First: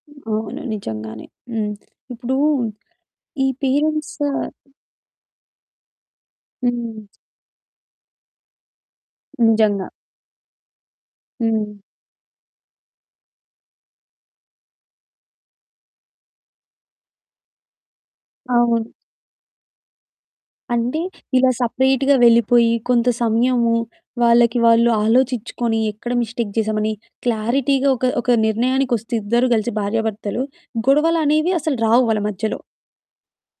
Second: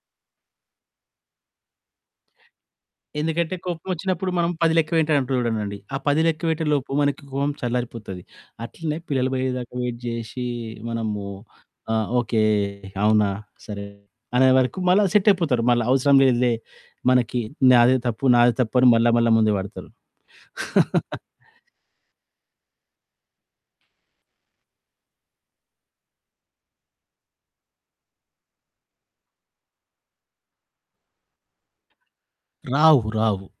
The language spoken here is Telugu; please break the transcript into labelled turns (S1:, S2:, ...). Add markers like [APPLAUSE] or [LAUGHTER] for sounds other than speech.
S1: అవును. నిజంగానే. హ్మ్. ఇప్పుడు ఈ
S2: ఎందుకంటే,
S1: పేరెంట్స్
S2: కోపమొచ్చినప్పుడు మనం 10 లెక్కపెట్టె అంటూ ఉంటానండి. ఆ 10 లెక్క పెట్టే లోపు
S1: హ్మ్.
S2: మనకి కోపం చల్లారిపోతది. అట్లనే పిల్లలు పోయేదాకా
S1: నిజంగా.
S2: వెయిట్ జేషి, మనము
S1: హ్మ్.
S2: ఆహ్, ఓకే, అవునా, సరే, అనే వరకు మళ్ళా సెట్టయిపోతారు. మళ్ళా అవసరం లేదులే మనకి నాదే తప్పు, నాదె తప్పు అని
S1: అవును.
S2: మళ్ళా, మళ్ళా ముందు పడతరు.
S1: అంటే
S2: [LAUGHS]
S1: ఇలా సెపరేట్‌గా వెళ్ళిపోయి, కొంత సమయము వాళ్ళకి, వాళ్ళు ఆలోచిచ్చుకొని, ఎక్కడ మిస్టేక్ జేసామని క్లారిటీగా ఒక, ఒక నిర్ణయానికొస్తే ఇద్దరు గలిసి భార్యాభర్తలు గొడవలనేవి అసలు రావు వాళ్ళ మధ్యలో.
S2: రావు, రావు.